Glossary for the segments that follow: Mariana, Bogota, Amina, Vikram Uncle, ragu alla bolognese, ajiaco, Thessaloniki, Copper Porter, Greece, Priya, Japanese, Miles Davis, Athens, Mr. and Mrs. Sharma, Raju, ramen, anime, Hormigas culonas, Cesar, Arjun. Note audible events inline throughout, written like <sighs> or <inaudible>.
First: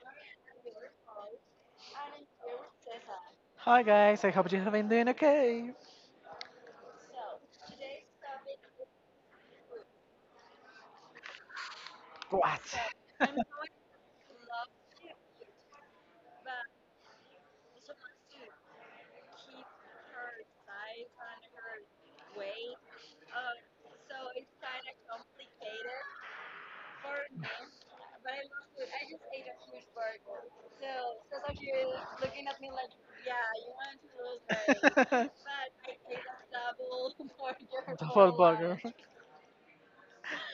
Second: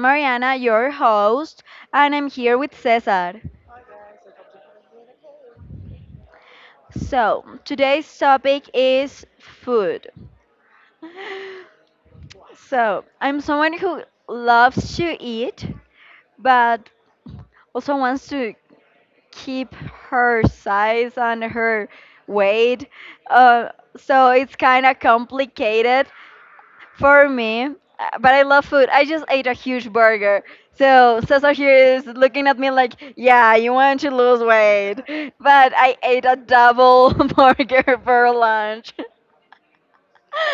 Mariana, your host, and I'm here with Cesar. Hi guys, I hope you have been doing okay. So, today's topic is food. What? So, I'm someone who loves to eat, but also wants to keep her size and her weight. Uh, so, it's kind of complicated for me, but I love food. I just ate a huge burger. So Cesar here is looking at me like, yeah, you <laughs> want to lose weight. But I ate a double <laughs> burger for Double burger. lunch.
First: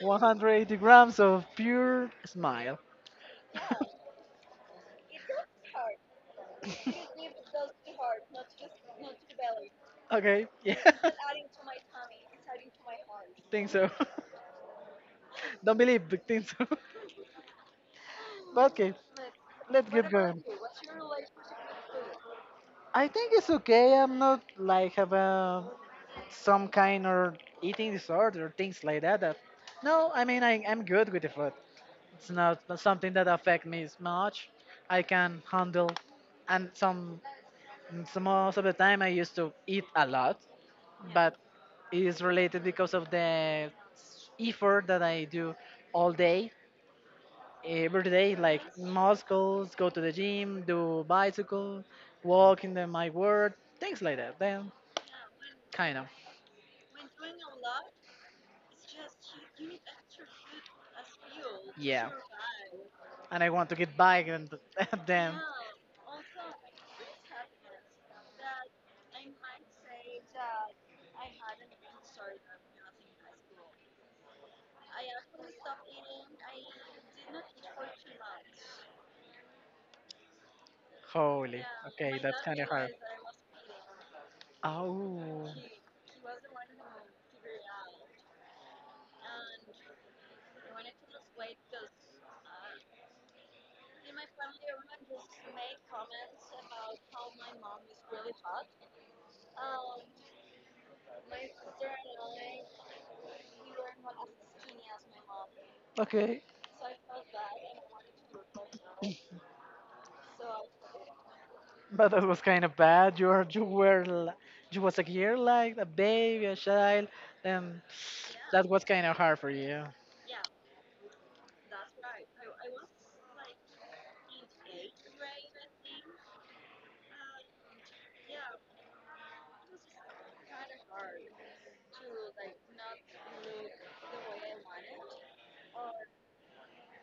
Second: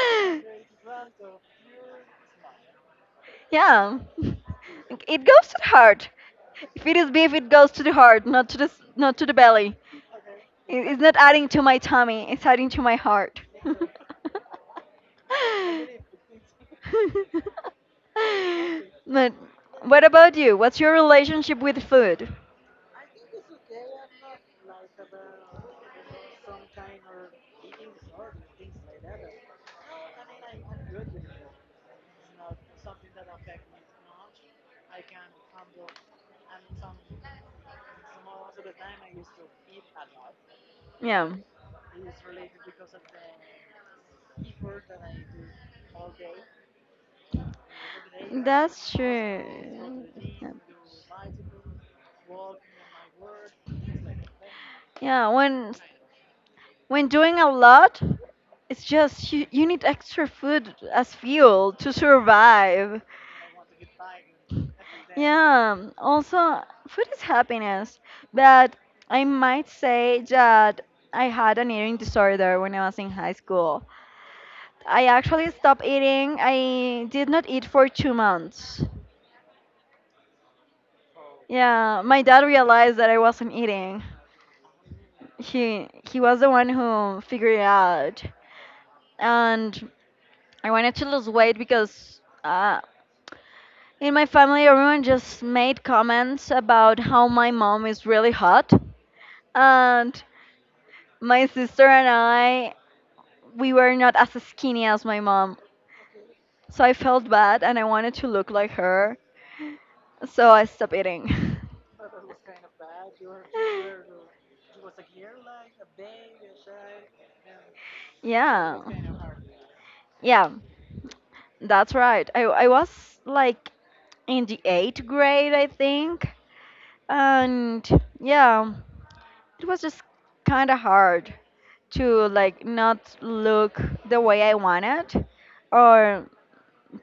180 <laughs> grams of pure smile. Yeah. It goes to the heart. If it is beef, it goes to the heart, not to the belly. Okay, yeah. It- <laughs> It's not adding to my tummy, it's adding to my heart. Think <laughs> <laughs> so. <laughs> Don't believe, but think so. <laughs> But okay, But let's what keep about going. you? What's your relationship with food? I think it's okay. I'm not like have a some kind of eating disorder or things like that. No, I mean I'm good with the food. It's not something that affect me as much. I can handle, and some most of the time I used to eat a lot, Yeah, but it is related because of the effort that I do all day, every day, like that's true. muscles, go to the Yeah. gym, do bicycle, walk in the, my work, things like that. Then Yeah, when kind of, When doing a lot, it's just you need extra food as fuel to yeah. survive. And I want to get back and <laughs> then, Yeah, also, food is happiness, but I might say that I had an eating disorder when I was in high school. I actually stopped eating. I did not eat for 2 months. holy, Yeah, okay, my that's dad kind of hard. realized that I wasn't eating. Oh. He was the one who figured it out. And I wanted to lose weight because in my family, everyone just made comments about how my mom is really hot. And my sister and I, we were not as skinny as my mom. Okay, So I felt bad and I wanted to look like her. So I stopped eating. but that was kind of bad. <laughs> You was a year like a baby, a child, and that Yeah. was kind of hard for you. <sighs> Yeah, that's right. I was like in the eighth grade, I think. And yeah, it was just kind of hard to like not look the way I wanted or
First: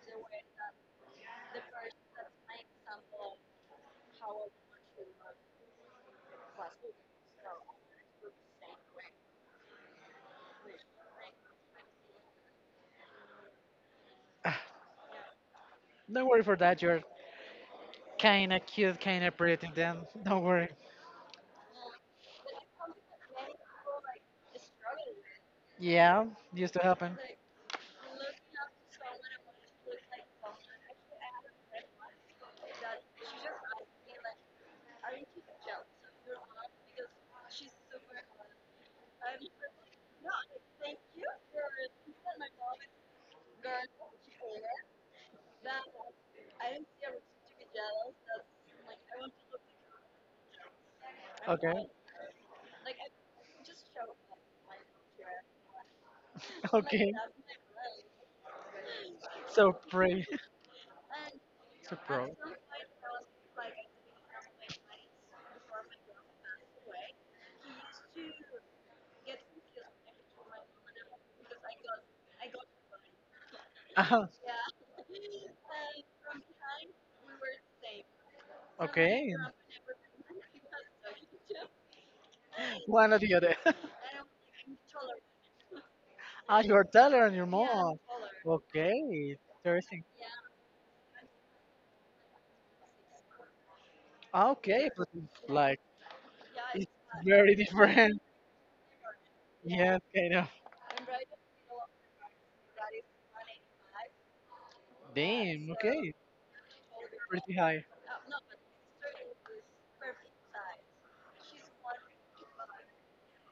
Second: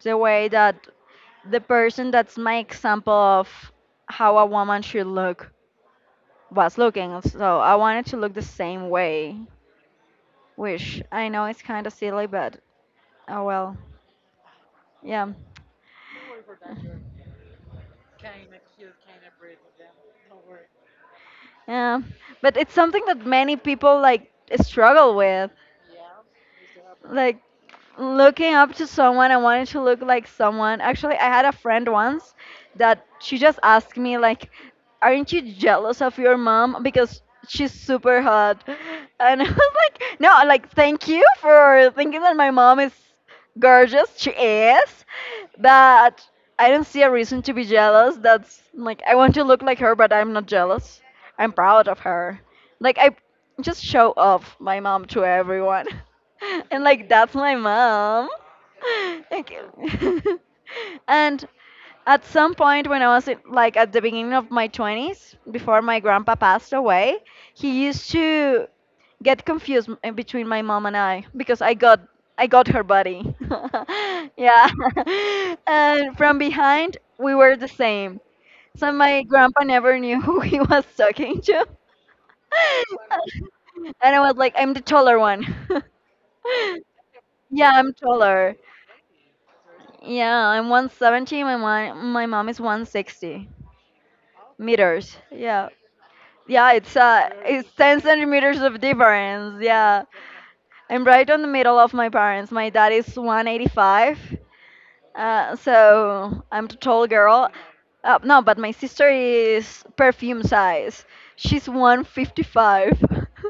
the way that the person that's my example of how a woman should look was looking. So I wanted to look the same way, which I know is kind of silly, but oh well. Ah, Yeah. Don't worry for that. You're kind of cute, kind of pretty. Then don't worry. Yeah. But it's something that many people like struggle with. Yeah, used to happen. Like looking up to someone and wanting to look like someone. Actually, I had a friend once that she just asked me like, "Aren't you jealous of your mom because she's super hot?" <laughs> And I was <laughs> like, "No, like thank you for thinking that my mom is gorgeous. She is, but I don't see a reason to be jealous. That's like I want to look like her, but I'm not jealous. I'm Okay, proud of her. Like I just show off my mom to everyone." <laughs> <laughs> <laughs> And like okay. that's my mom. <laughs> Like, So pretty, <laughs> and <laughs> so at pro. some point when I was in- like at the beginning of my 20s, before my grandpa passed away, he used to get between my mom and I because I got her body. uh <laughs> Yeah. <laughs> And from behind, we were the same. So my Okay, grandpa never knew <laughs> who he was talking to. one or the <laughs> other. <laughs> And I was like, I'm the taller one. Ah, you're <laughs> taller and your Yeah, I'm mom. taller. Okay, interesting. Yeah, I'm 170. My mom is 160 Okay, but meters. Yeah. like. Yeah, It's very it's 10 different. <laughs> centimeters of difference. Yeah, Yeah, kind of. I'm right on the middle of my parents. My dad is 185. Uh, Damn, okay. so I'm the tall girl. Pretty high. No, but my sister is perfume size. She's 155. <laughs>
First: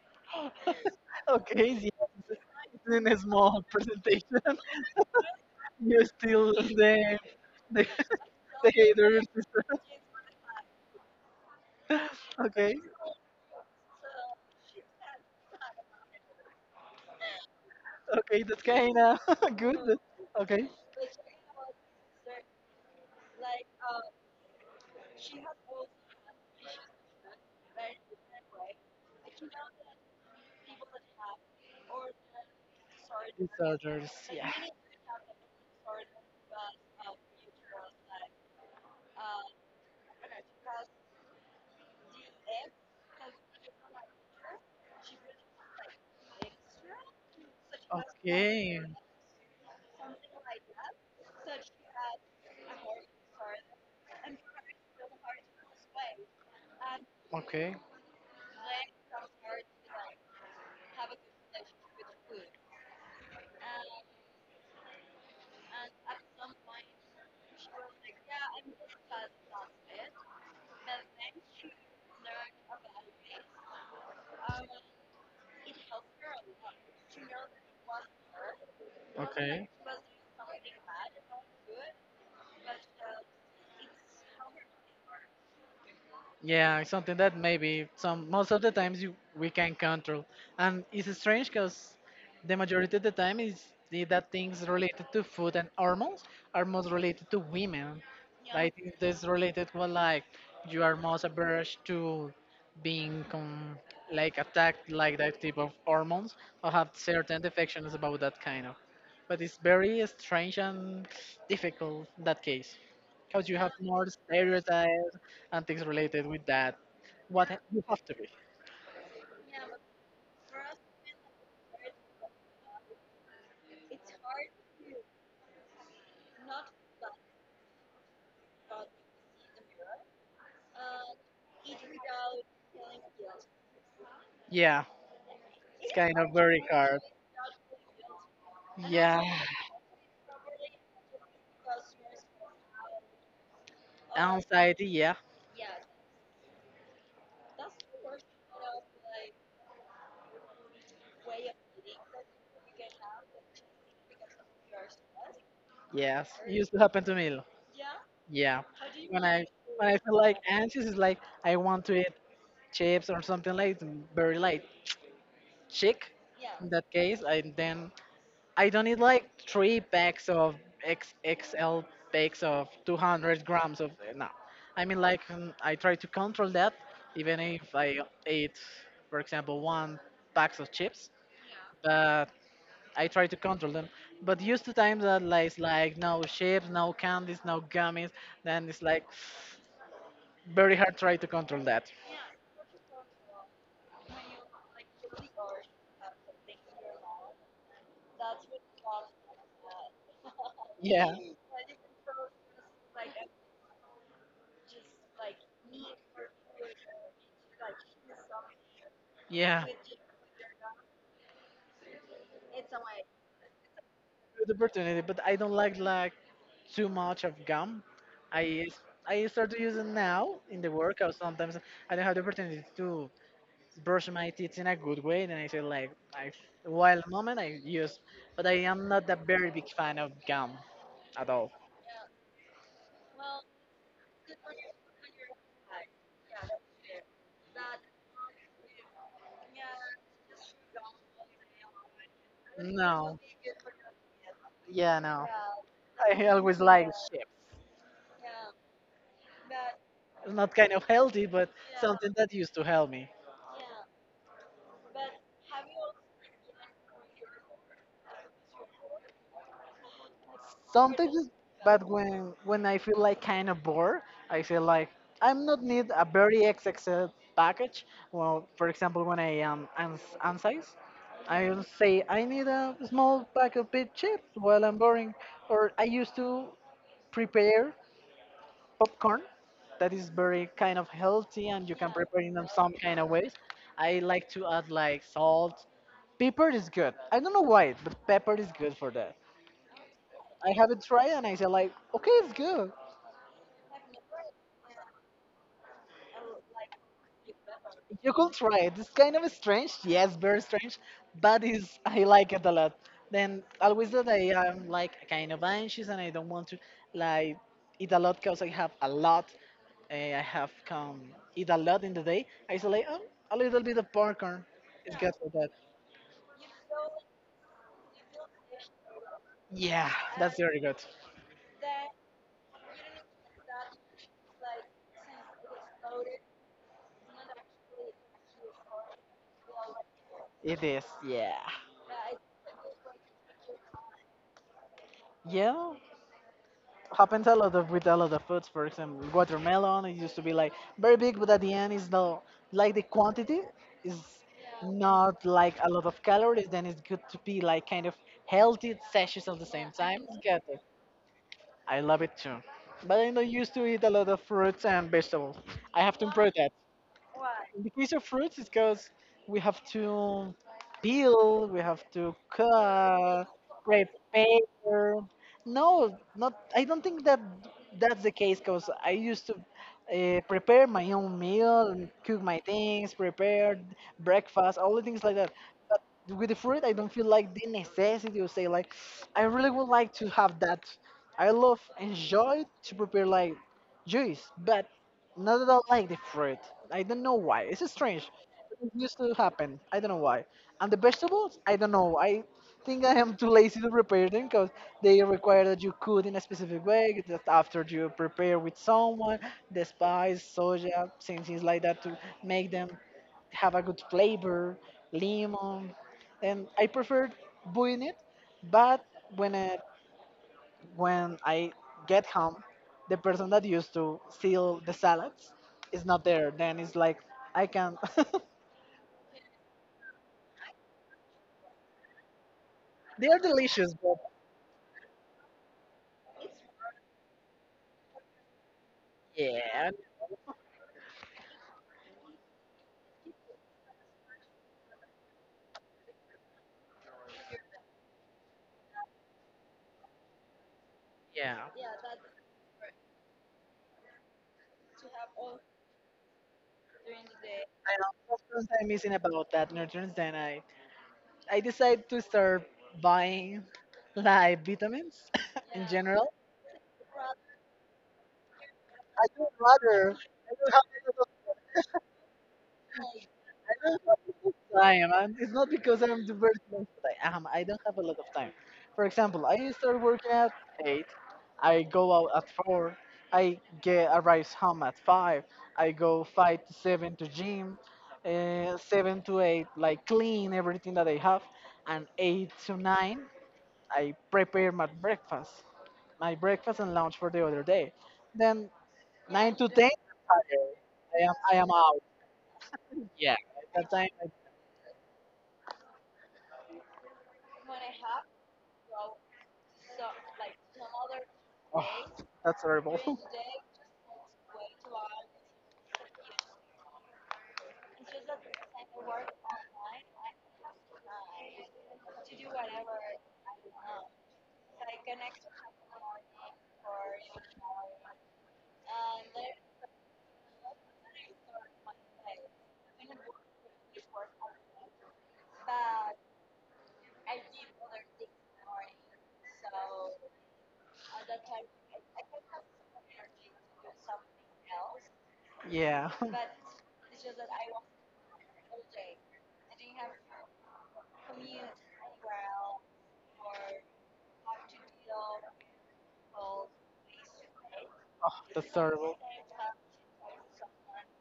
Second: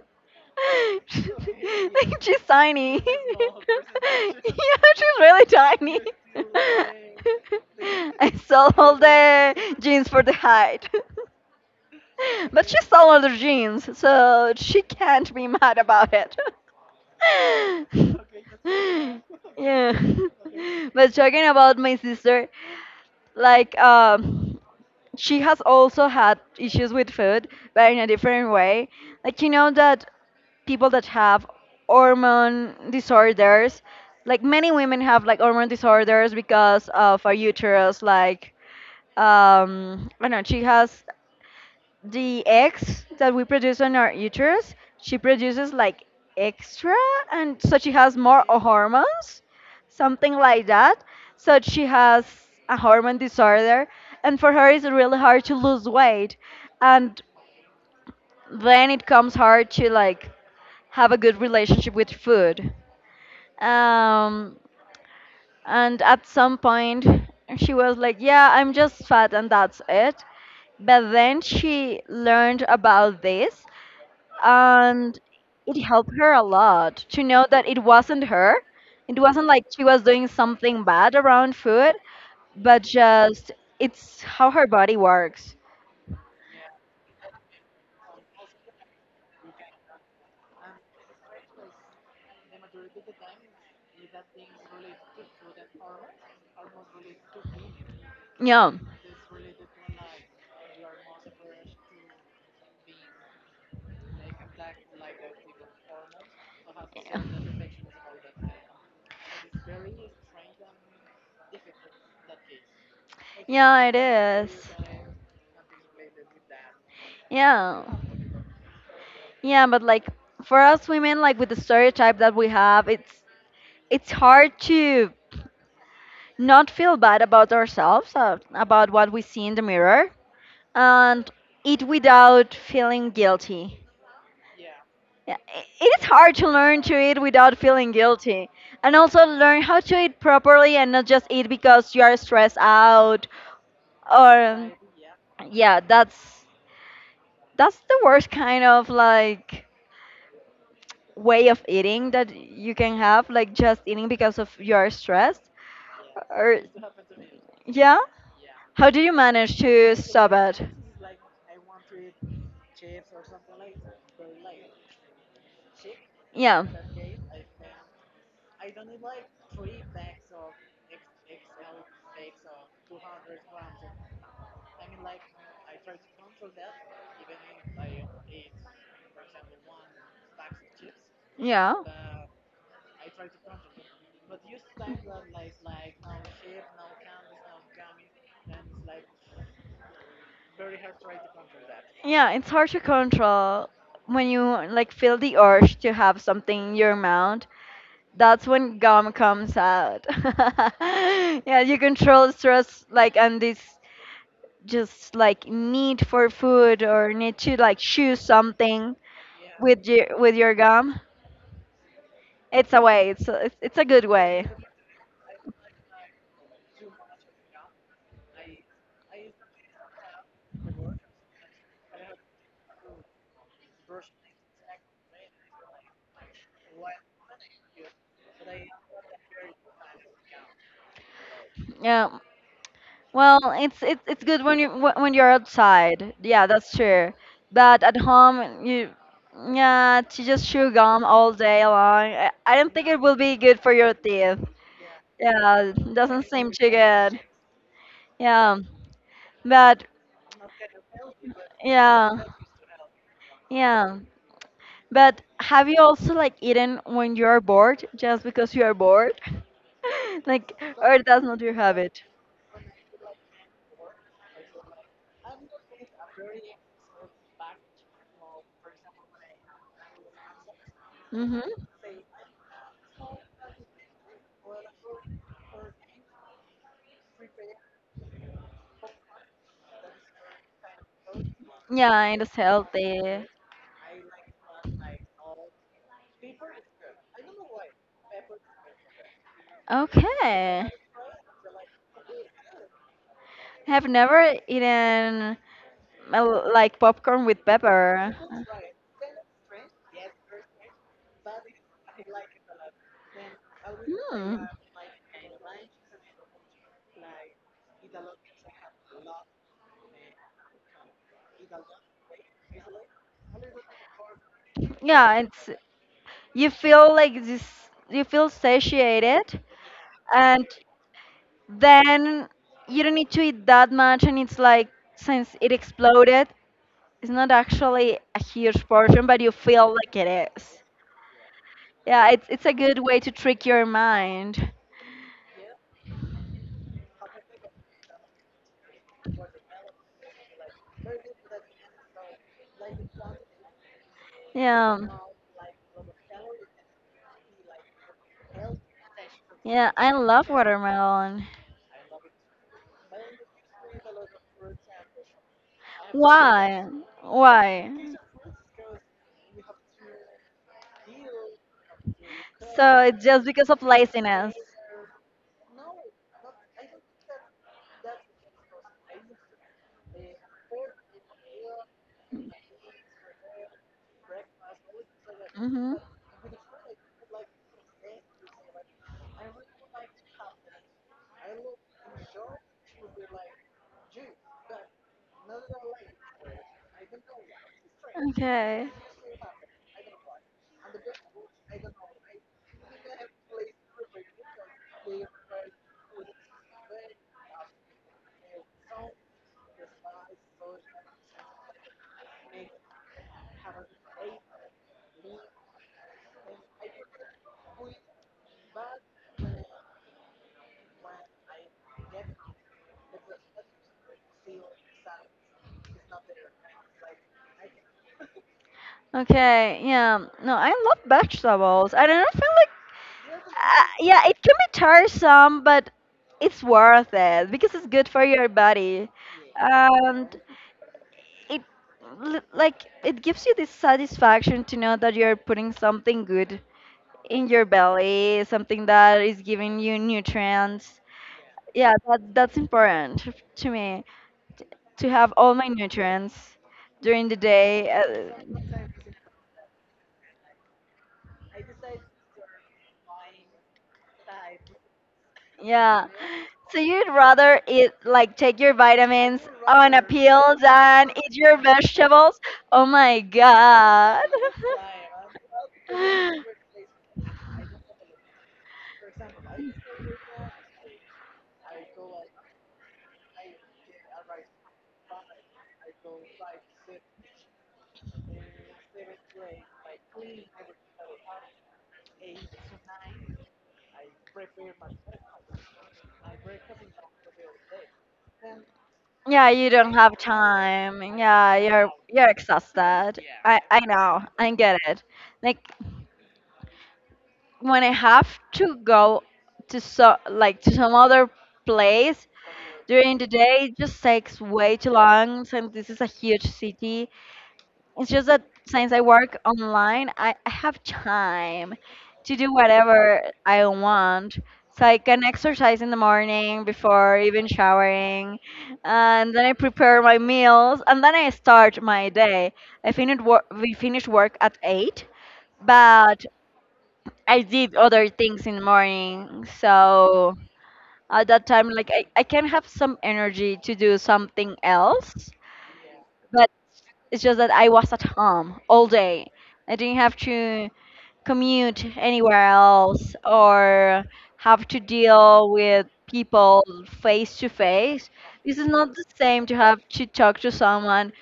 Okay, <laughs> yeah, She's it's tiny. in a small <laughs> presentation. <laughs> Yeah, she's really tiny. You're still <laughs> the, I <laughs> the sold all hater. <laughs> the jeans for the height. <laughs> But she Okay, stole other jeans, so she can't be mad about it. okay, that's <laughs> kind of <laughs> good. Yeah. That- Okay, <laughs> But talking about my sister, like she has also had issues with food, but in a different way. Like you know that people that have hormone disorders, disorders, like yeah. many women have like hormone disorders because of our uterus, like I don't know, she has the eggs that we produce on our uterus, she produces like extra, and so she has more Okay, hormones, something like that. So she has a hormone disorder, and for her it's really hard to lose weight, and okay, then it comes hard to like have a good relationship with food. Um, and at some point, she was like, "Yeah, I'm just fat, and that's it." But then she learned about this, and it helped her a lot to know that it wasn't her. It wasn't like okay. she was doing something bad around food, but just it's how her body works. Yeah, it's something that maybe some most of the times you we can control, and it's strange because the majority of the time is the, that things related to food and hormones are most related to women. I Yeah, think this related with like you are most averse to being com- like attacked like that type of hormones or have certain defections about that kind of. But it's very strange and difficult in that case because you have yeah, it more is. stereotypes and things related with that. What ha- Yeah. you have to be. Yeah, but like for us women, like with the stereotype that we have, it's hard to not feel bad about ourselves, about what we see in the mirror, and eat without feeling guilty. Yeah. Yeah, It's it is kind of hard to very learn to hard. eat without feeling guilty, and Yeah. also learn how to eat properly and not just eat because you are stressed out or Anxiety. Yeah. yeah, that's the worst kind of like way of eating that you can have, like just eating because of you are stressed Yes, it or used to happen to me. yeah. Yeah. How do you When I manage when to I feel stop like it? anxious, it's like I want to eat chips or something like very light, chick. Yeah. In that case, I don't need like three packs of XXL packs of 200 grams of no. I mean like I try to control that even if I eat for example one box of chips, Yeah. but I try to control them. But used to times that like no chips, no candies, no gummies, then it's like very hard try to control that. Yeah, it's hard to control when you like feel the urge to have something in your mouth. That's when gum comes out. <laughs> Yeah. Yeah, you control stress like and this just like need for food or need to like choose something Yeah. With your gum. It's a way. It's a good way. Good opportunity, but I don't like too much of gum. I I start to use it now in the workout. Sometimes I don't have the opportunity to brush my teeth in a good way, and I say like I while moment I use, but I am not a very big fan of gum at all. Yeah, well, it's good when you when you're outside. Yeah, that's true. But at home, you yeah, to just chew gum all day long. I don't think it will No, be good for your teeth. yeah, no. Yeah, doesn't I seem always too like good. chips. Yeah, but It's not kind of healthy, but something yeah, that used to help me. yeah. But have you also like eaten when you are bored, just because you are bored? <laughs> Like, or Sometimes, that's it's- not your but habit? when I feel like kind of bored, I feel like I'm not need a very XXL package. Well, for example, when I am ans- ansize, I Mm-hmm. will say I need a small pack of big chips while I'm boring. Or I used to prepare popcorn that is very kind of healthy and you can Yeah, it prepare it is in some kind of healthy. ways. I like to add like salt. Pepper is good. I don't know why, but pepper is good for that. I Okay. haven't tried, and I said like, okay, it's good. Have never eaten like popcorn with pepper. You could try it. It's kind of strange, yes, very strange, but it's I like it a lot. Then always that I Hmm. am like kind of anxious and I don't want to like eat a lot because I have a lot. I have come eat a lot in the day. I say like, a little bit of popcorn is Yeah, good for it's that. you feel like this you feel satiated Yeah, that's and very good. then you don't need to eat that much and it's like since it exploded it's not actually a huge portion but you feel like it is It is. Yeah. yeah it's a good way to trick your mind Yeah. Happens a lot of with a lot of foods. For example, watermelon it used to be like very big, but at the end is the like the quantity is yeah not like a lot of calories. Then it's good to be like kind of healthy sashes at the yeah same I time. It's love good. watermelon. I love it too, but I know used to eat a lot of fruits and vegetables. I have to improve why in the why case of fruits, it goes we have to peel, we have to so it's just cut, because of laziness. prepare. No, not. I don't think that that's the case because I used to prepare my own meal, and cook my things, prepare breakfast, all the things like that. Hmm. But with the fruit, I don't feel like the necessity to say like, I really would like to have that. I love enjoy to prepare like juice, but not that I don't like the fruit. I don't know why. It's strange. Okay. It used to happen. I don't know why. And the vegetables, I don't know. I think I am too lazy to prepare them because they require that you cook in a specific way. That after you prepare with someone, the spice, soja, things like that to make them have a good flavor, lemon. And I prefer doing it, but when uh, when I get home, the person that used to seal the salads is not there. Then it's like I can. <laughs> Okay, yeah. No, I love vegetables. I don't know, I feel like They are delicious, but yeah, it can be tiresome, but it's worth it because it's good for your body, yeah, and it like it gives you this satisfaction to know that you're putting something good in your belly, something that is giving you nutrients. yeah. Yeah, that's important to me to have all my nutrients during the day. I am sometimes missing about that nutrients. Then I decide to start buying like vitamins <laughs> in Yeah. general. So you'd rather eat like take your I vitamins do on a rather. I pill do have. than eat your vegetables? Oh my God. I am. And it's not because I'm the very but <laughs> I am. I don't have a lot of time. For example, I start working at 8. I go out at 4. I get arrives home at 5. I go 5 to 7 to gym. 7 to 8, like clean everything that I have. And 8 to 9, I prepare my breakfast. My breakfast and lunch for the other day. Then Yeah, 9 you to 10, don't have I'm tired. time. I am, Yeah, I am out. you're exhausted. Yeah. I At that time, know. I get it. Like when I have to go to so like to some other <sighs> oh, place that's terrible. during <laughs> the day, it just takes way too long since this is a huge city. It's just that since I work online, I have time to do whatever I want. So I can exercise in the morning before even showering, and then I prepare my meals, and then I start my day. I finished work. We finished work at 8, but I did other things in the morning. So at that time, like I can have some energy to do something else. Yeah, But it's just that I was at home all day. I didn't have to commute anywhere else or have to deal with people face to face. This is that's not the terrible. same to have to talk to someone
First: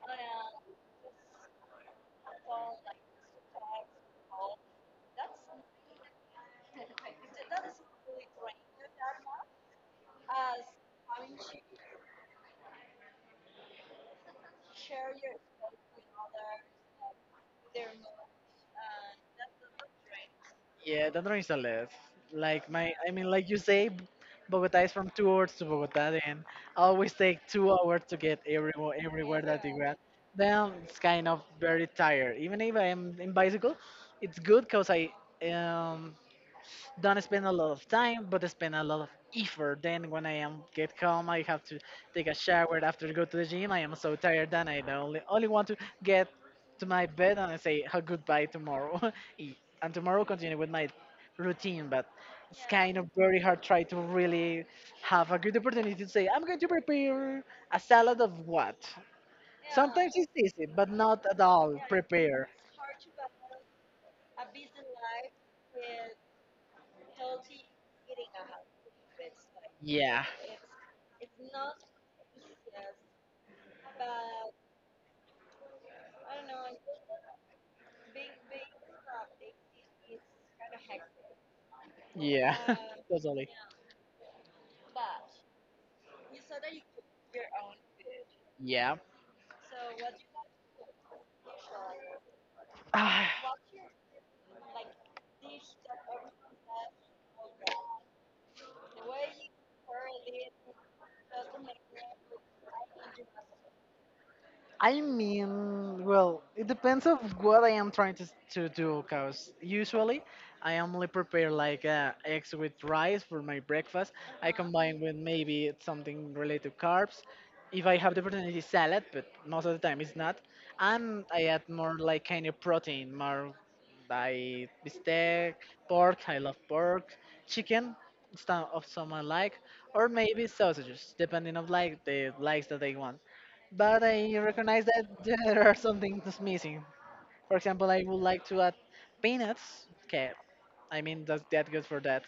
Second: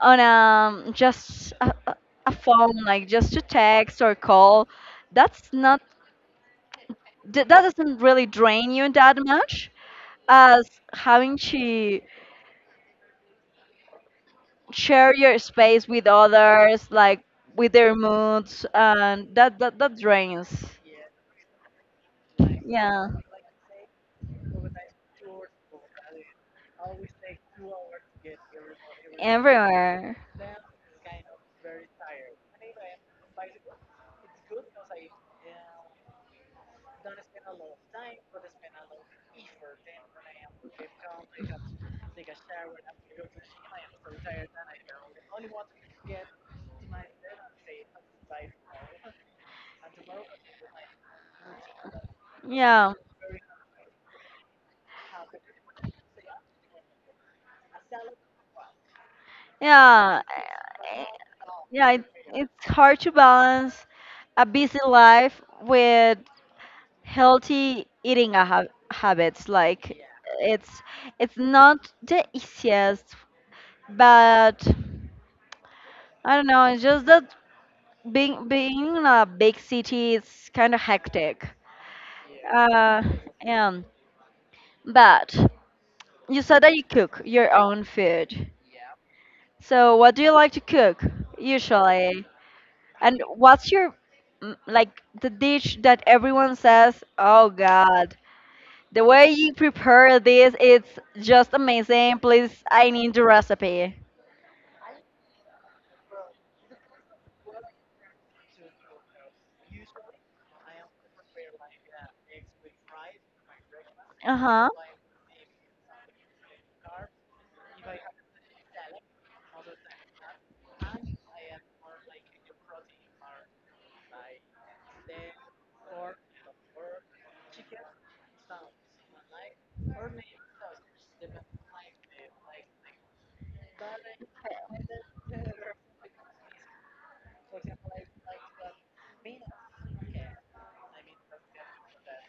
on just a phone, like just to text or call. That's not that doesn't really drain you that much as having to share your space with others, like with their moods, and that drains. Yeah, that one is a less. Like my, Yeah, I mean, like you say, B- Bogota is from 2 hours to Bogota, and always take 2 hours to get everywhere, everywhere that you get. everywhere. Then it's kind of very tired. Even if I'm in bicycle, it's good because I um don't spend a lot of time, but spend a lot of effort. Then when I am get home, I have to take a shower after go to the gym. I am so tired that I don't only want to get to my bed and I say a goodbye tomorrow, <laughs> E- and tomorrow continue with my routine. But it's Yeah, kind of very hard try to really have a good opportunity to say I'm going to prepare a salad of what. Sometimes yeah, it's easy, but eh, not at all yeah. Prepare. It's hard to balance a busy life with healthy habits. Like Yeah, it's it's not the easiest, but I don't know. It's just that being in a big city is kind of hectic. yeah, Uh, <laughs> totally. yeah. But you said that you cook your own food. Yeah. So what do you like to cook usually? And what's <sighs> your mm, like the dish that everyone says, "Oh God, the way you prepare this, it's just amazing. Please, I need the recipe." I mean, well, it depends of what I am trying to do, cause usually I only prepare like eggs with rice for my breakfast. Uh I huh. combine with maybe it's something related to carbs. If I have the opportunity, salad, but most of the time it's not. And I add more like kind of protein, more by bistec, pork. I love pork, chicken. Stuff of some I like, or maybe sausages, depending of like the likes that they want but I recognize that <laughs> there are some things missing. For example, I would like to add peanuts. Okay, I mean that's that good for that.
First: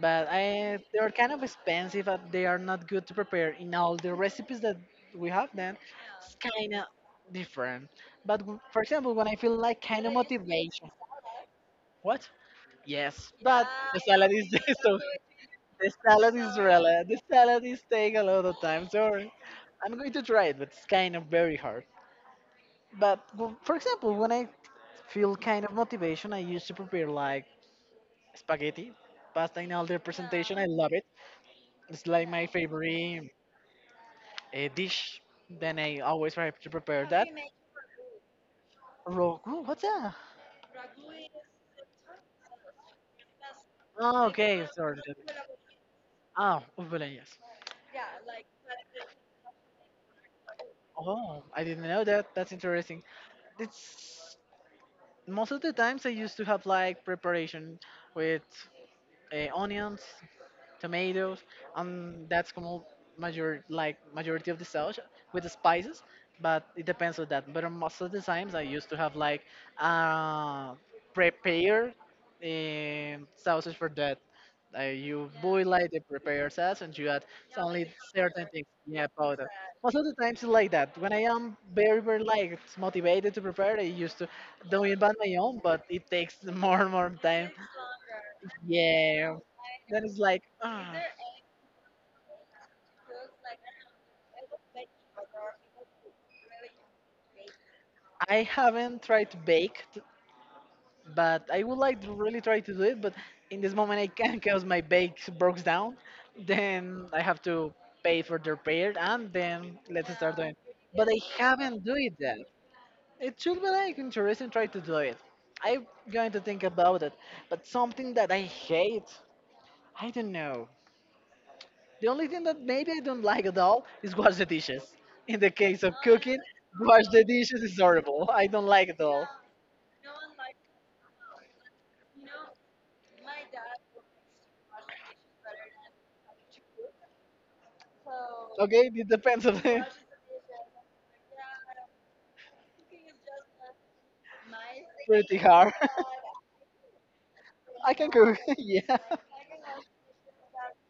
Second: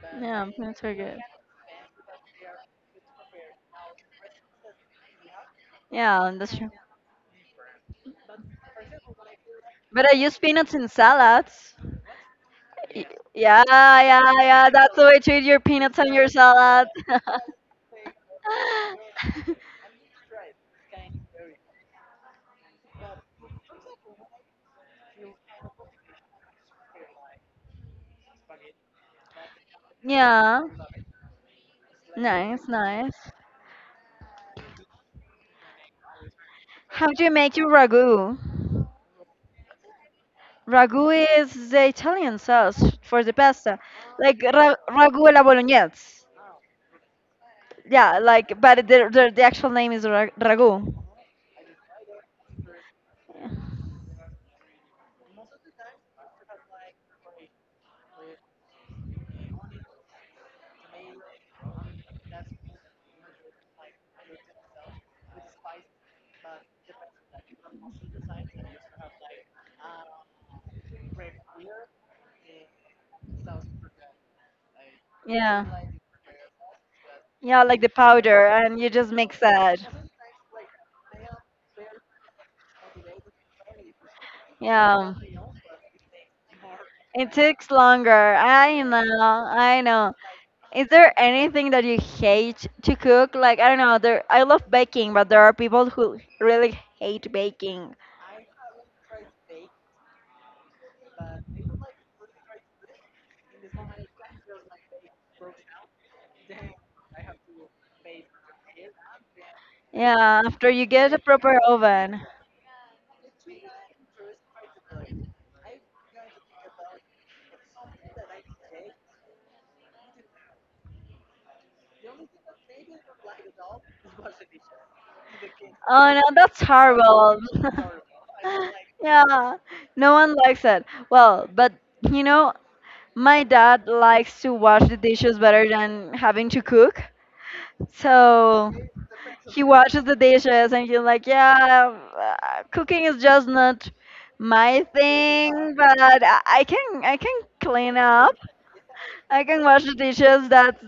But Yeah, I that's are they are good. kind of expensive and they are not good to prepare in all the recipes that we have then. Yeah, It's that's true. kind of different. But w- for example, when I feel like kind But of I use peanuts in motivation, salads. what? Y- Yes, Yeah, but the yeah, salad is yeah. <laughs> That's so the way to eat your the peanuts on your salad is salad. really the salad is take a lot of time. Sorry, <laughs> I'm going to try it, but it's kind of very hard. But w- for example, when I feel kind of motivation, I used to prepare like spaghetti, pasta in all their presentation. Yeah. I love it. It's like my Nice, favorite nice. Dish. Then I always try to prepare How do that. you make your ragu? Rogu, what's that? Ragu is the Italian sauce for the pasta, Oh, like okay, ra sorry. ragu alla bolognese. Ah, ubelen, yes. Yeah, like, but the actual name is ra ragu. Oh, I didn't know that. That's interesting. It's most of the times I used to have like preparation with onions, tomatoes, and that's como major like majority of the sauce with the spices. But it depends on that. But most of the times I used to have like uh, prepared sauces for that. You boil Yeah. like the prepared sauce and you add Yeah, like the only powder, certain and you yeah just mix powder. that. Most of the times it's like that. When I am very like motivated to prepare, I used to do it by Yeah. my own, but it takes <laughs> more It time. takes longer. I know, Yeah, I then know. it's like. Is Ah. there anything that you hate to cook? Like, I don't know, there I love baking, but there are people who really hate baking. I haven't tried to bake, but I would like to really try to do it. But in this moment, I can't <laughs> because my bake broke down. Then I have to pay for the repair, and then let's start Yeah, doing. after you But get I a proper haven't do it oven. yet. It should be like interesting try to do it. I'm going to think about it. But something that I hate, I don't know. The only thing that maybe I don't like at all is wash the dishes. In the case of Oh no, cooking, that's wash the horrible. dishes is horrible. I don't <laughs> like it at all. Yeah, no one likes it. Well, but you know, my dad likes to wash the dishes better than having to cook. So Okay, it depends on he it. washes the dishes and he's like, yeah, cooking is just not my <laughs> Pretty hard. thing, but I can I can <laughs> I clean can up. cook, <laughs> yeah, I can wash the dishes. That's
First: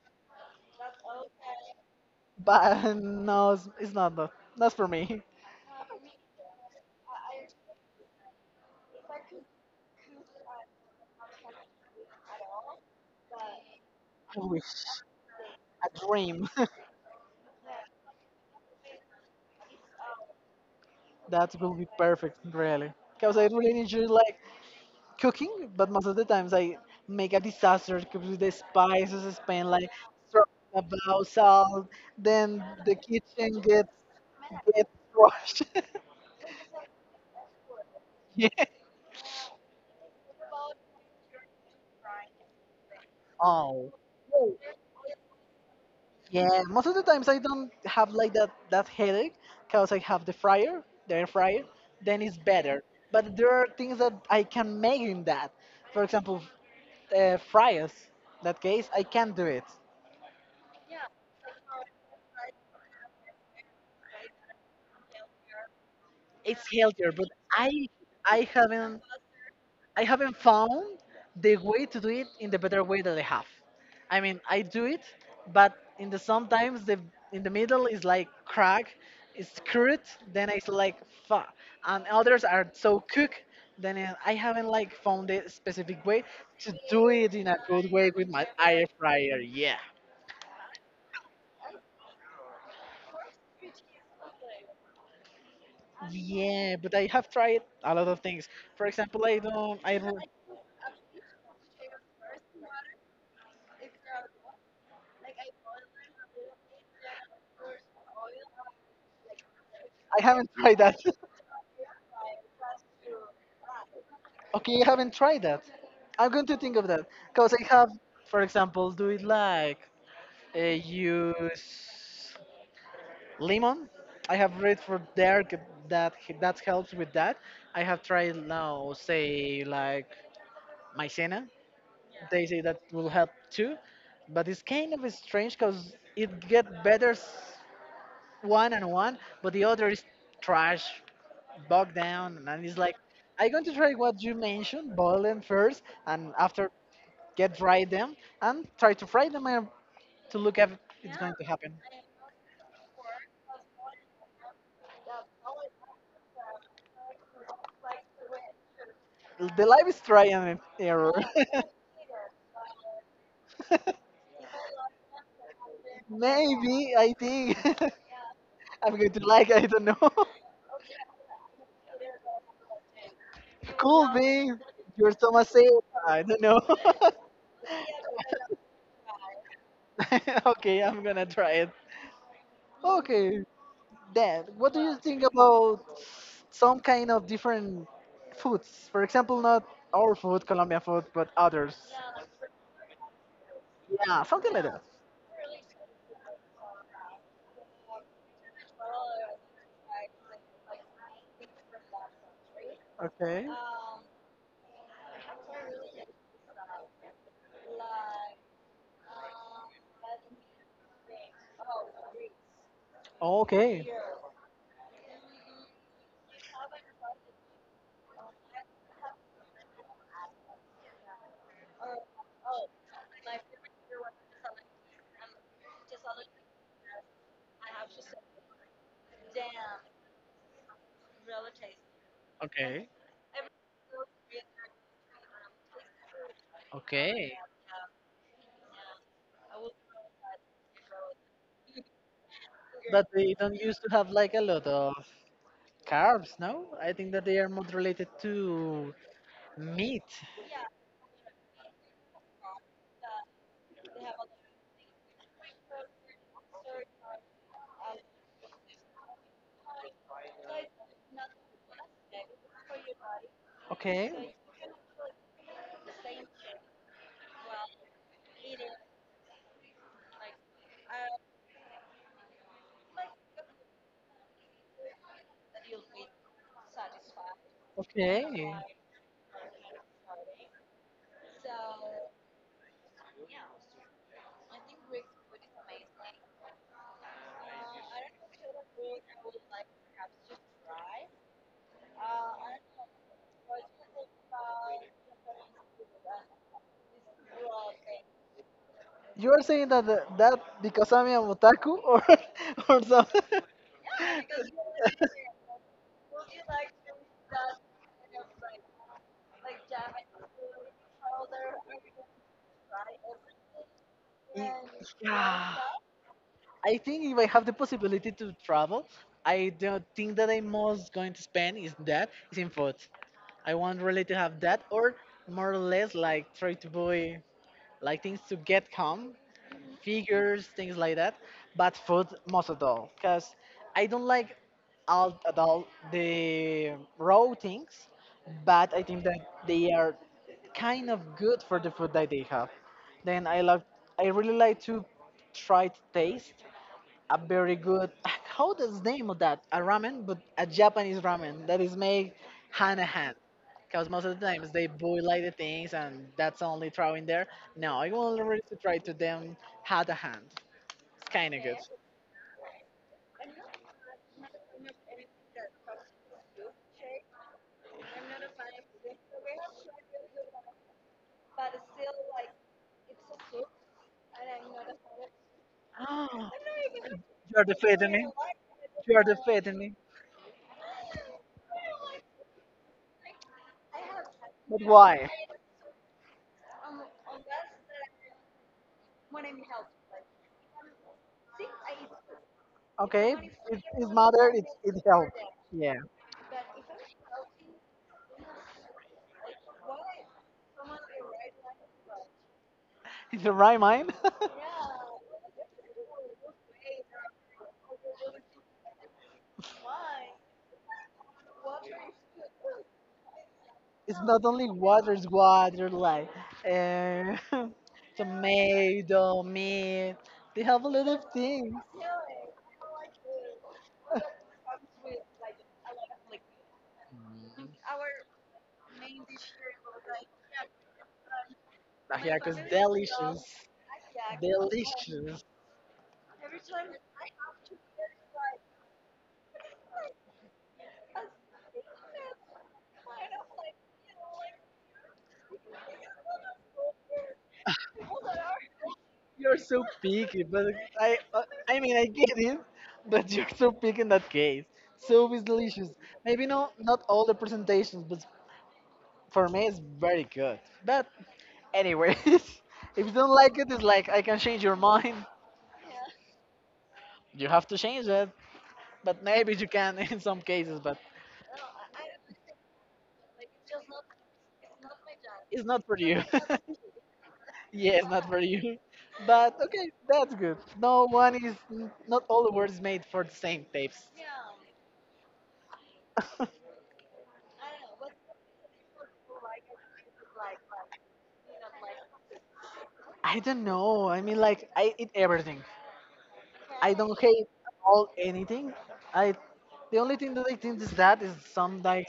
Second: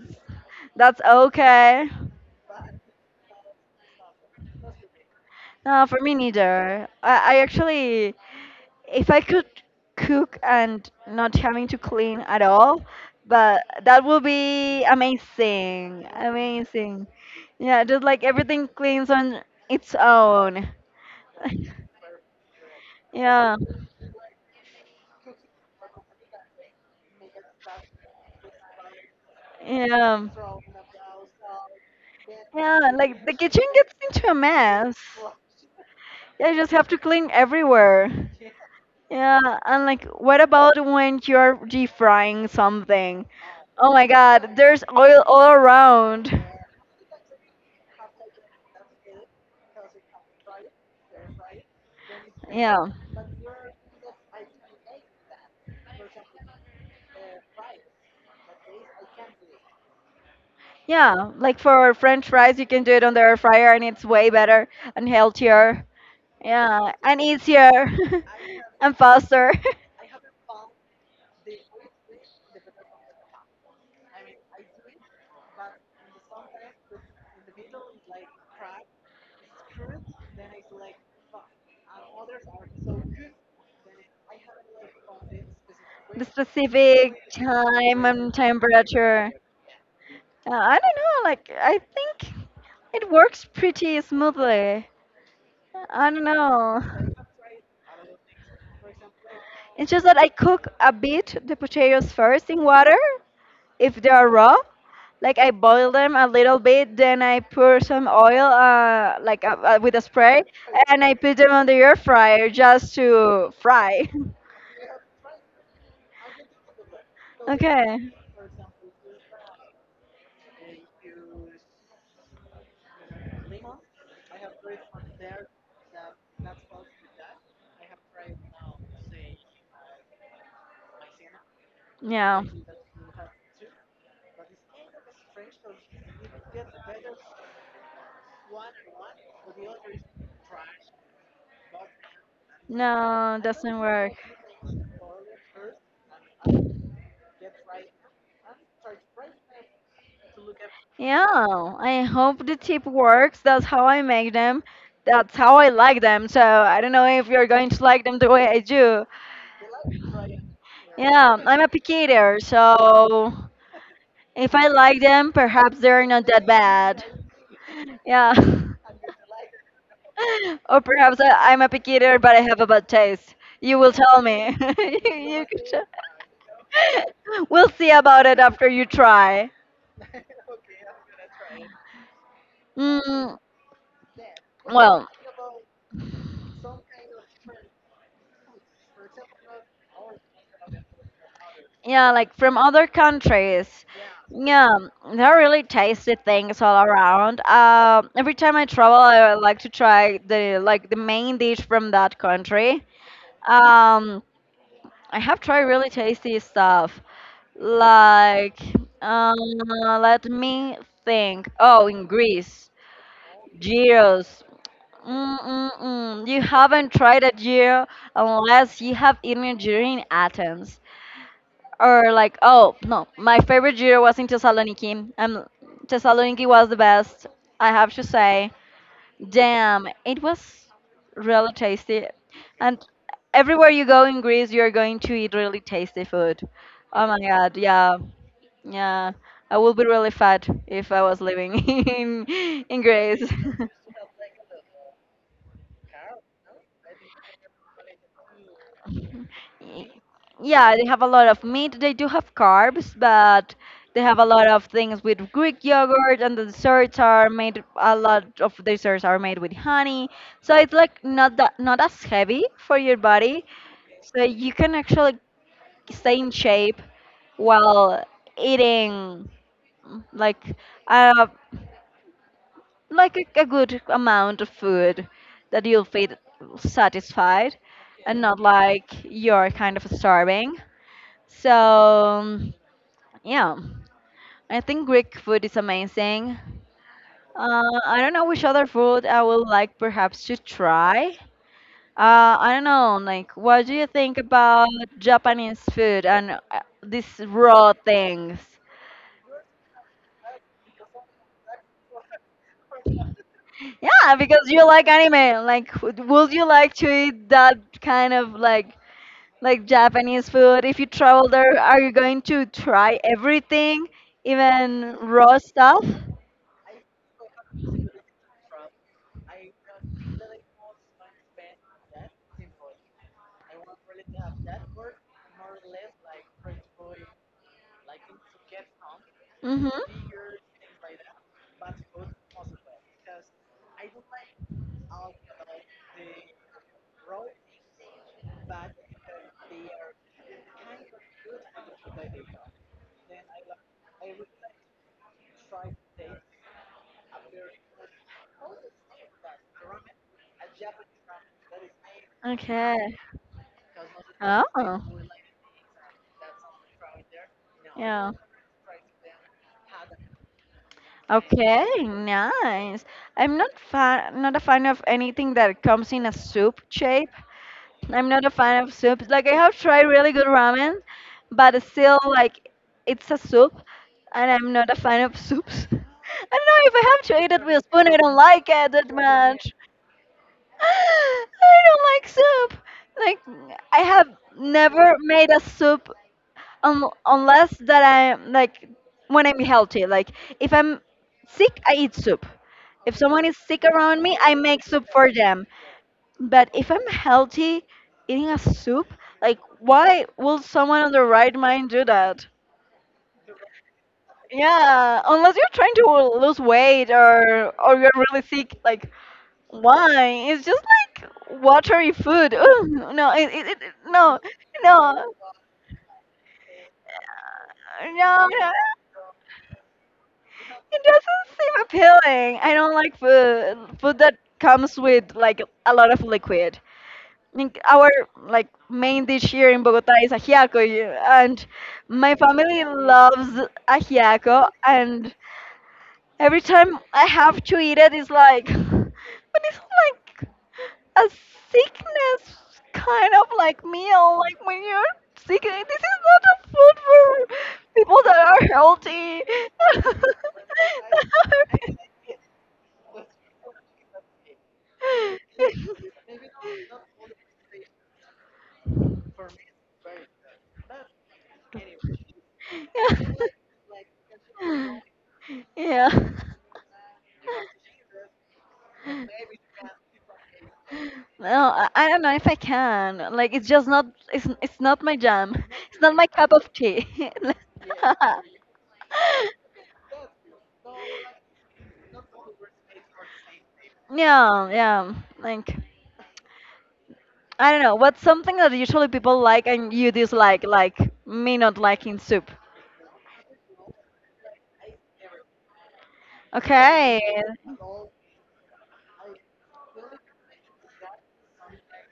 that's okay. but no, it's not that. That's for me. No, for me neither. I actually, if I could cook and not having to clean at all, but that would I wish, be a amazing, dream. <laughs> amazing. Yeah, just like everything cleans on its own. That <laughs> will be perfect, really. Because I Yeah. really enjoy like cooking, but most of the times I make a disaster because with the spices, I spend like Yeah. throwing about salt, then Yeah, the like the kitchen kitchen gets gets into a gets mess. <laughs> washed. Yeah, you just have to clean everywhere. <laughs> yeah. Yeah, and like, what about when you're deep-frying something? Oh Oh. my God, there's oil all around. Yeah, most of the times I don't have like that headache because I have the fryer, the air fryer. Then it's Yeah. better. But there are things that I can make in that. For example, fries. In that case, I can do it. Yeah, like for French fries, you can do it on the air fryer and it's way better and healthier. It's Yeah, healthier, and but easier I <laughs> and haven't faster. I haven't found the way to do it in the better way that I have. I mean, <laughs> I do it, but in the sometimes the in the middle is like crack, it's screwed. Then it's like fa, and others are so cooked. Then I haven't like found a specific The way to do specific it in a good time way with and my air temperature. fryer. Yeah, I don't know, like, I think it works pretty smoothly. I don't yeah, know. but I have tried a lot of things. For example, It's I just that don't, I cook a bit the potatoes first in water if they are raw, like I boil them a little bit, then I pour some oil, with a I spray, haven't tried that. and I put them on the air fryer just to fry. Okay, I haven't tried that. I'm going to think of that <laughs> because I have, Okay. for example, do it like use lemon. I have read for there that that helps with that. I have tried now, say like maizena. Yeah. They say that will help too, but it's kind of strange because it get better s- one and one, but the other is trash, bogged down, and it's like No, I'm going to doesn't try work. what you mentioned, boil them first, and after get dry them and try to fry them and to look if it's Yeah, going to happen. I hope the tip works. That's how I make them. That's how I like them. So I don't know if you're going to like them the way I do. The life is try and error. Yeah, I'm <laughs> a picky eater, so if I like them, perhaps they're not that Maybe bad. I think <laughs> Yeah. <laughs> I'm going to like. I don't know. <laughs> Or perhaps I'm a picky eater, but I have a bad taste. You will Could tell be me. <laughs> your You Thomas could say. tell- I don't know. <laughs> <laughs> We'll see about it after you try. <laughs> okay, I'm gonna try it. Mm, Okay, Dan, what do you well, think about some kind of different foods? For example, not our food, Colombian food, but others. yeah, like from other countries. Yeah, something like Yeah, that. there are really tasty things all around. Every time I travel, I like to try the like the main dish from that country. Okay. Um, I have tried really tasty stuff. Like, uh, let me think. Oh, in Greece, Okay. gyros. Mm-mm-mm. You haven't tried a gyro unless you have eaten a gyro in Athens. Or like, oh no, my favorite gyro was in Thessaloniki. Thessaloniki was the best, I have to say. Damn, it was really tasty. And Okay, everywhere you go in Greece, you're going to eat really tasty food. Oh my okay. God, yeah, yeah. I would be really fat if I was living <laughs> in But Greece. they don't used to have like a lot of carbs, no? I think that they are more related to <laughs> meat. Yeah, they have a lot of meat. They do have carbs, but they have a lot of things with Greek yogurt, and the desserts are made. A lot of desserts are made with honey, so it's like not as heavy for your body. Okay, So you can actually stay in shape while eating mm, like uh, a good amount of food that you'll feel satisfied and okay. not like you're kind of starving. So yeah, I think Greek food is amazing. I don't know which other food I would like perhaps to try. I don't know, like what do you think about Japanese food and these raw things? You are saying that that because I'm a otaku or <laughs> or something? Yeah, because you like anime. Like, would you like to eat that kind of like Japanese food? If you travel there, are you going to try everything, even raw Yeah. stuff? I think if I have the possibility to travel, I don't think that I most going to spend is that is in food. I want really to have that or more or less like try to buy like things to get calm, Mm-hmm. figures, things like that, but food most of all, because I don't like all at all the raw things, but I think that they are kind of good for the food that they have. Then I love, I really like to try to taste a very good how does name of that a ramen but a Japanese ramen that is made Okay. hand in hand because most of the times they Oh. boil like the things and that's only throwing there no I Yeah. will already to try to them hand in hand it's kind of good. Okay, nice. I'm not fan, not a fan of anything that comes in a soup shape. I'm not a fan of soups. Like I have tried really good ramen, but it's still like it's a soup, and I'm not a fan of soups. <laughs> I don't know if I have to <gasps> eat it you're with a spoon. defeating I me don't like it that you're much. defeating me <gasps> <laughs> I don't like soup. Like I have but never why made a soup unless that I'm like when I'm healthy. Like if I'm sick, I eat soup. If okay someone is sick it's around me, matter I make it soup for helps them. yeah. But if I'm healthy, eating a soup, like why will someone on the right mind do that? <laughs> In the right mind. <laughs> Yeah, unless you're trying to lose weight or you're really sick, like why? It's just like watery food. Ooh, no, It's no, not only water, no, it's water like uh, <laughs> no. tomato, meat. They have a It lot of doesn't things. seem appealing. I don't like food that comes with like a lot of liquid. Like our like main dish here in Bogota is ajiaco, y- and my Ajiaco is family delicious, loves ajiaco. And delicious. every time I have to eat it, it's like, <laughs> <sighs> but it's like a sickness kind of like meal. Like when you're sick, this is not a food for people that are healthy. You're so picky, but I, uh, I mean, I <laughs> get it, but you're so picky in that case. Soup is delicious. <laughs> Maybe no, not all the presentations, but for me, it's very good. But anyways, <laughs> if you don't like it, it's like I can change your mind. yeah. You have to change it. But maybe you can <laughs> in some cases, but Well, I don't know if I can. Like, it's just not. It's not my jam. it's not <laughs> for It's not you. my cup of tea. <laughs> Yes, <laughs> not for you. But okay, that's good. Not all the words made for the same tapes. Yeah, yeah. Like, I don't know. What's something that usually people like and you dislike? Like me not liking soup. I don't know. I mean, like, I eat everything. I Okay. don't hate at all anything. I The only thing that I think is that is some like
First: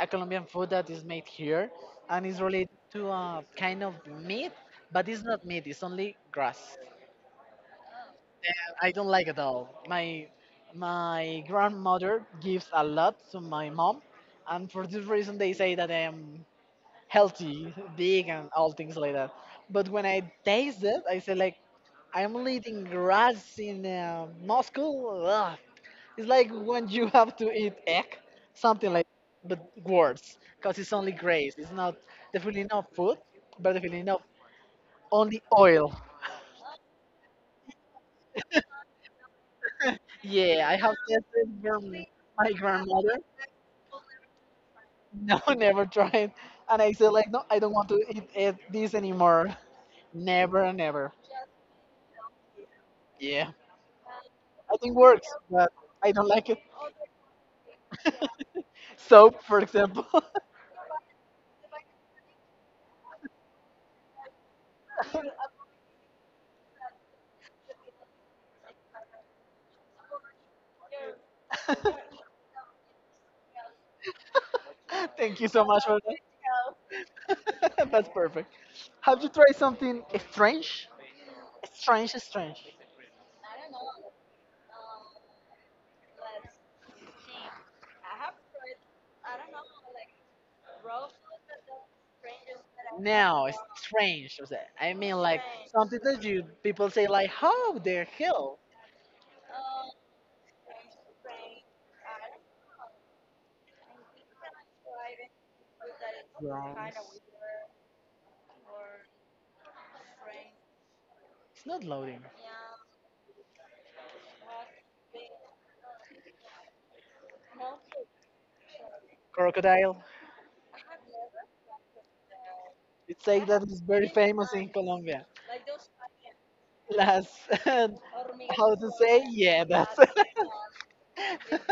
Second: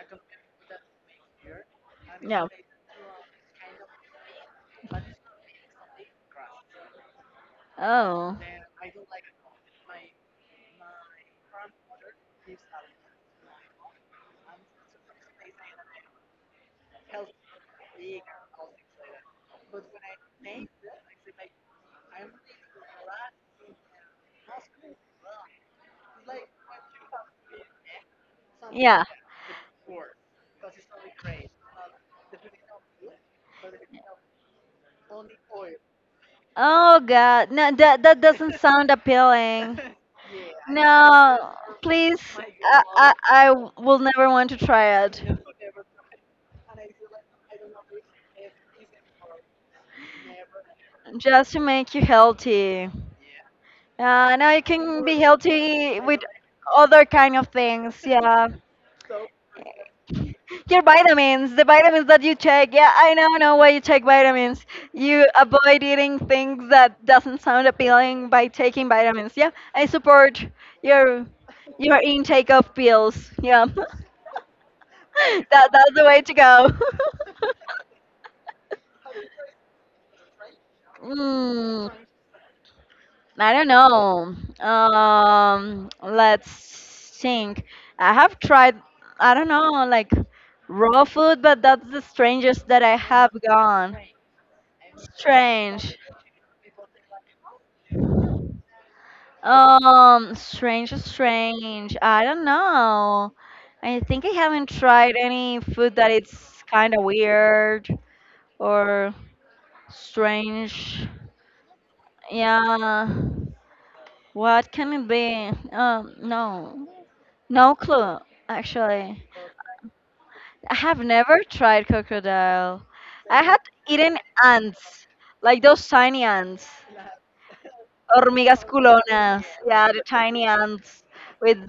a Colombian food that is made here and is Yeah. related to a kind of meat, but it's not meat. It's only grass. Oh. I don't like at all. My grandmother gives a lot to my mom, and for this reason they say that I am healthy, big, and all things like that. But when I taste it, I say like I'm only eating grass in Moscow. Ugh. It's like when you <laughs> have to eat egg, something like, Yeah. but worse, because it's only grass. It's not definitely not food, but definitely not only oil. Oh God, no, that doesn't sound appealing. Yeah, I have tasted No, from please, my I, grandmother. I I will never want to try it. No, <laughs> never tried. And I said like, no, I don't want to eat this anymore. Never, never. Just to make you healthy. Yeah, Now you I think can be works, but healthy I with don't like it. other kind of things. Yeah. Soap, for example. <laughs> Your vitamins, the vitamins that you check. Yeah, I now know why you check vitamins. You avoid eating things that doesn't sound appealing by taking vitamins. Yeah, I support your <laughs> your intake of pills. Yeah, <laughs> Thank you so much that's for the way to go. <laughs> that. <laughs> That's perfect. Have you tried something strange? Mm, Strange, strange. I don't know. Let's think. I have tried, I don't know, like raw food, but that's the strangest that I have No, gone. strange. Was it? I mean, like something Strange. that you people say like, how the hell? Strange. I don't know. I think I haven't tried any food that it's Yes. kind of weird or strange. It's not loading. Yeah. What can it be? No. No clue, actually. Crocodile. I have never tried crocodile. It's like I had that is very eaten famous in ants, Colombia. like those tiny ants. Las, <laughs> Hormigas how to say? culonas. Yeah, Yeah, that's. <laughs> the But tiny ants with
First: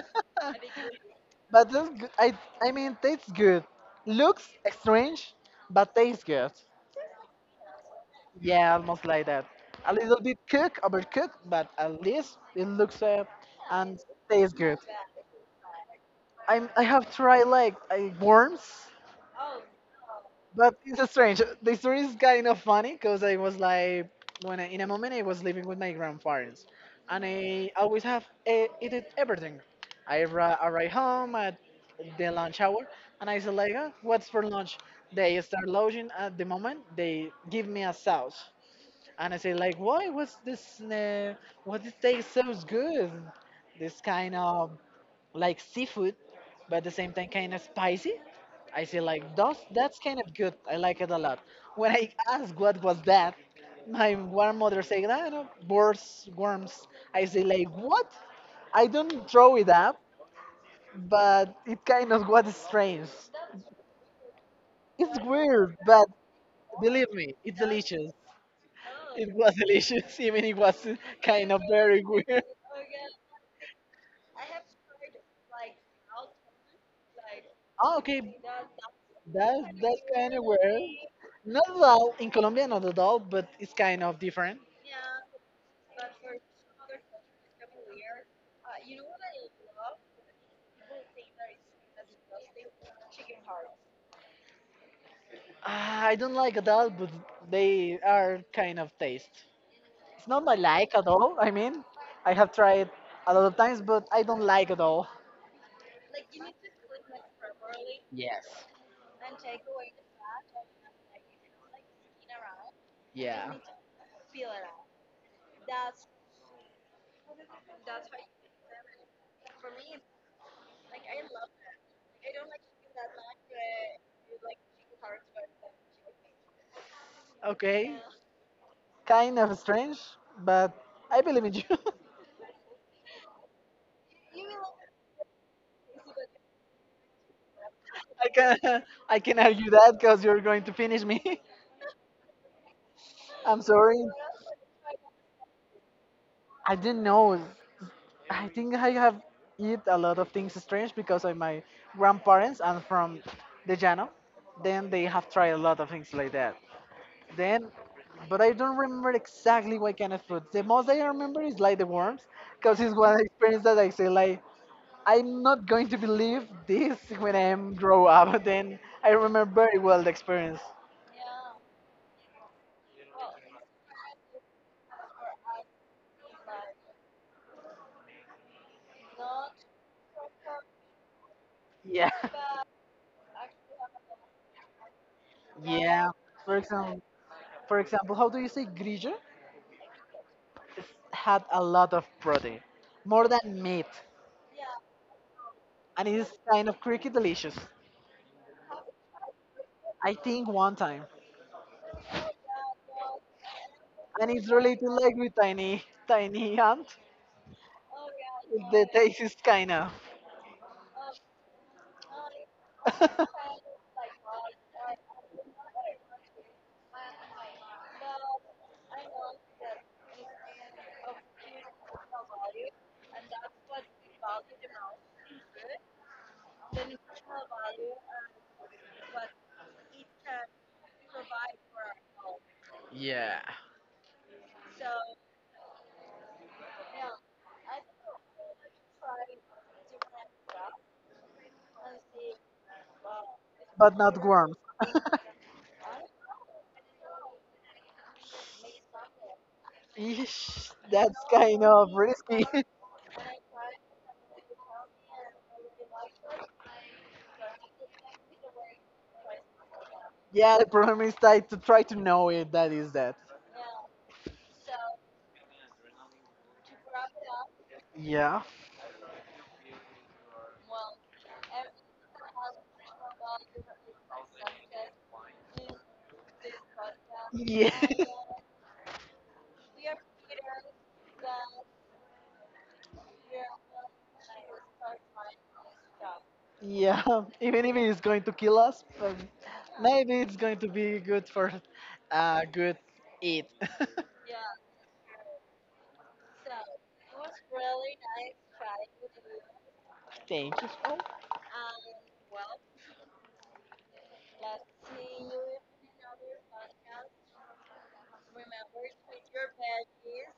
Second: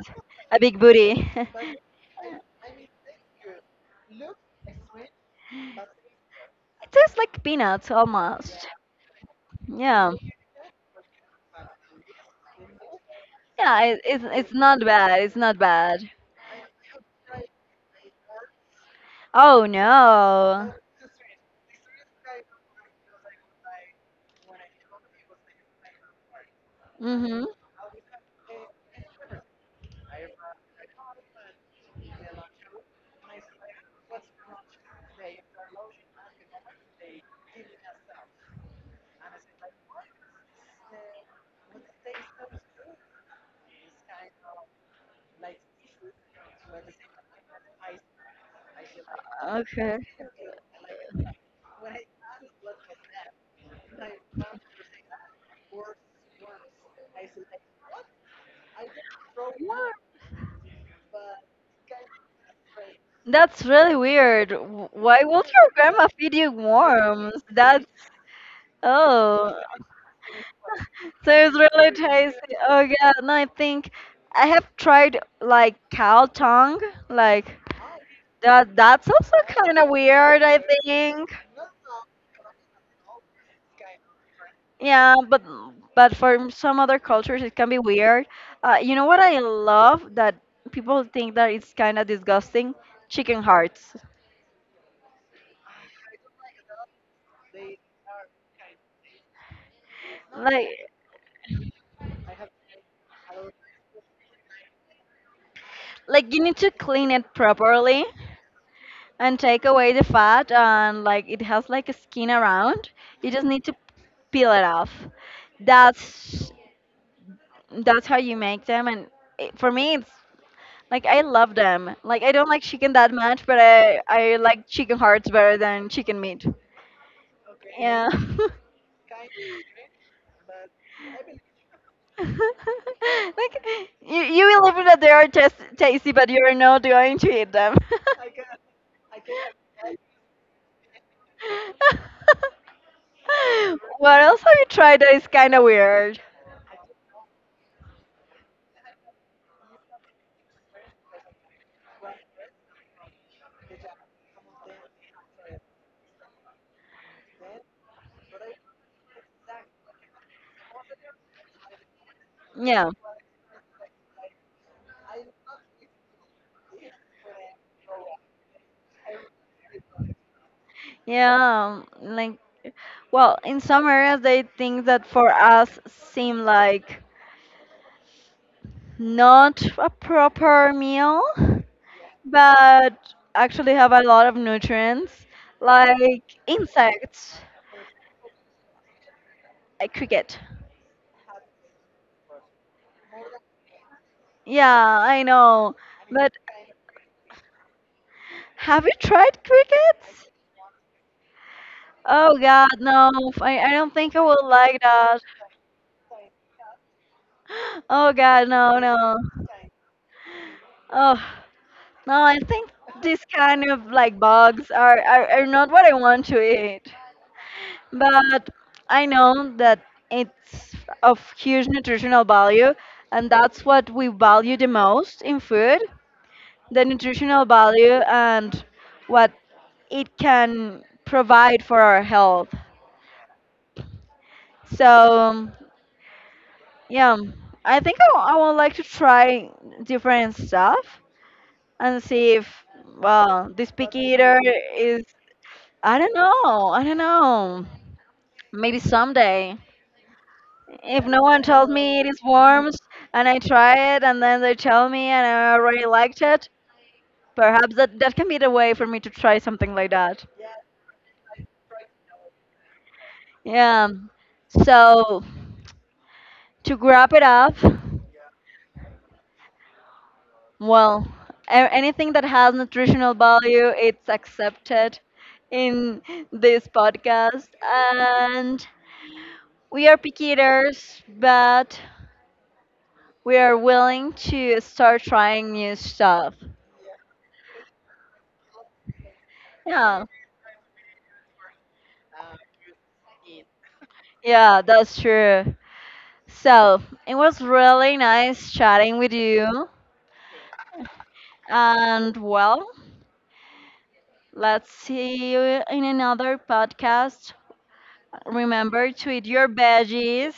a big booty. <laughs> that's It good. I mean, tastes good. Looks strange, but tastes good. tastes like peanuts almost. Yeah, almost like that. A Yeah. little bit cooked, overcooked, but at least it looks Yeah, and it's tastes good. not bad. It's not bad. I have tried like worms. Oh no. But it's strange. The story is kind of funny because I was like, when I, in a moment I was living with my grandparents, and Mm-hmm. I always have eaten everything. I arrive home at the lunch hour, and I said like, "Ah, what's for lunch?" They start loading at the moment. They give me a sauce, and I say like, "Why? What's this? What this taste so good? This kind of like seafood, but at the same time kind of spicy." I say like Okay. that's kind of good. I like it a lot. When I ask what was that, my grandmother say I know worms, worms. I say like what? I don't throw it up, but it kind of what is strange. That's really weird. W- It's Why would your weird, grandma but feed you believe me, worms? it's That's delicious. It oh. was delicious, <laughs> even it was So kind it's of really very weird. tasty. Oh yeah, <laughs> no, I think I have tried like cow tongue. Like Oh, okay, that's also That's kind of that's kind weird, of I weird. think. Not at all in Colombia, not at all, but it's kind of different. Yeah, but for some other cultures it can be weird. You know what I love that people think that it's kind of disgusting? Chicken hearts. Ah, I don't like adult, but they are kind of taste. It's not my Like like at all. I mean, I have tried a lot of times, but I don't like at all. like you need to clean it properly Yes. and take away the fat and like it has like a skin around. You just Yes. need to peel it off. That's that's how you make them and it, for me it's like I love them. Like I don't like chicken that much, but I like chicken hearts better than chicken meat. Okay, Yeah. <laughs> kind of strange, but I believe in you. <laughs> Like you will believe that they are just tasty, but you're not going to eat them. I can I can argue <laughs> that because you're going to finish me. <laughs> <laughs> I'm sorry. What else have you tried that is kind of weird? I didn't know. I think I have eat a lot of things strange because of my grandparents and from the Llano. Then they have tried a lot of things like that. Then, but I don't remember exactly what kind of food. The most I remember is like the worms, because Yeah, it's one experience that I say like I'm not going to believe this when I am grow up. <laughs> Then I remember very well the experience. yeah. Like, well, in some areas they think that for us seem like not a proper meal, Yeah, <laughs> but actually have a lot of nutrients, yeah. like For example, insects, for example, how do you say grillo? like cricket. It had a lot of protein, more than meat. Yeah, I know. And it's But kind of creaky delicious. have you tried I crickets? think one time, Oh God, no. I don't think I and would it's like related like that. with tiny tiny ant. Oh God, no, The no. taste is kind of Oh no, I think these <laughs> kind of like bugs are not what I want to eat. But I know that it's of huge nutritional value and that's what we value the most in food, the nutritional value and what it can provide for our health. Yeah. So yeah, I think I would like to try different stuff and see if well this picky But not eater worms. is. I don't know, maybe someday, Eesh, if that's no one kind tells of me it is risky. <laughs> worms and I try it and then they tell me and I already liked it, perhaps that can be the way for me to try something like that. Yeah, the problem is I to try to know it. That is that. Yeah, so to wrap it up, Yeah. well, a- anything that has nutritional value it's accepted in this podcast Yeah. <laughs> and. We are picky eaters, but we are willing to start trying new stuff. Yeah, <laughs> even if it's going to kill us, Yeah, maybe it's going to be good for good eat. <laughs> yeah, that's true. So it was really nice chatting with you. Thank you. All. And well, let's see you in another podcast. Remember to eat your veggies,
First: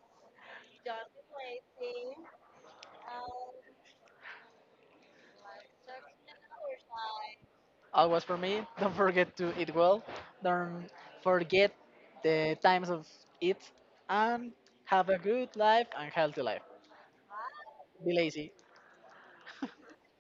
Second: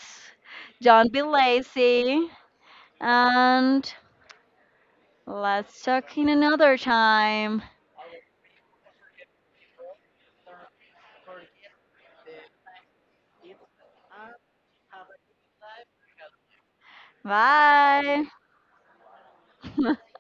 don't be lazy, and let's talk in another time. All was for me. Don't forget to eat well. Don't forget the times of eat. And have a good life and healthy life. Be Bye. lazy. <laughs>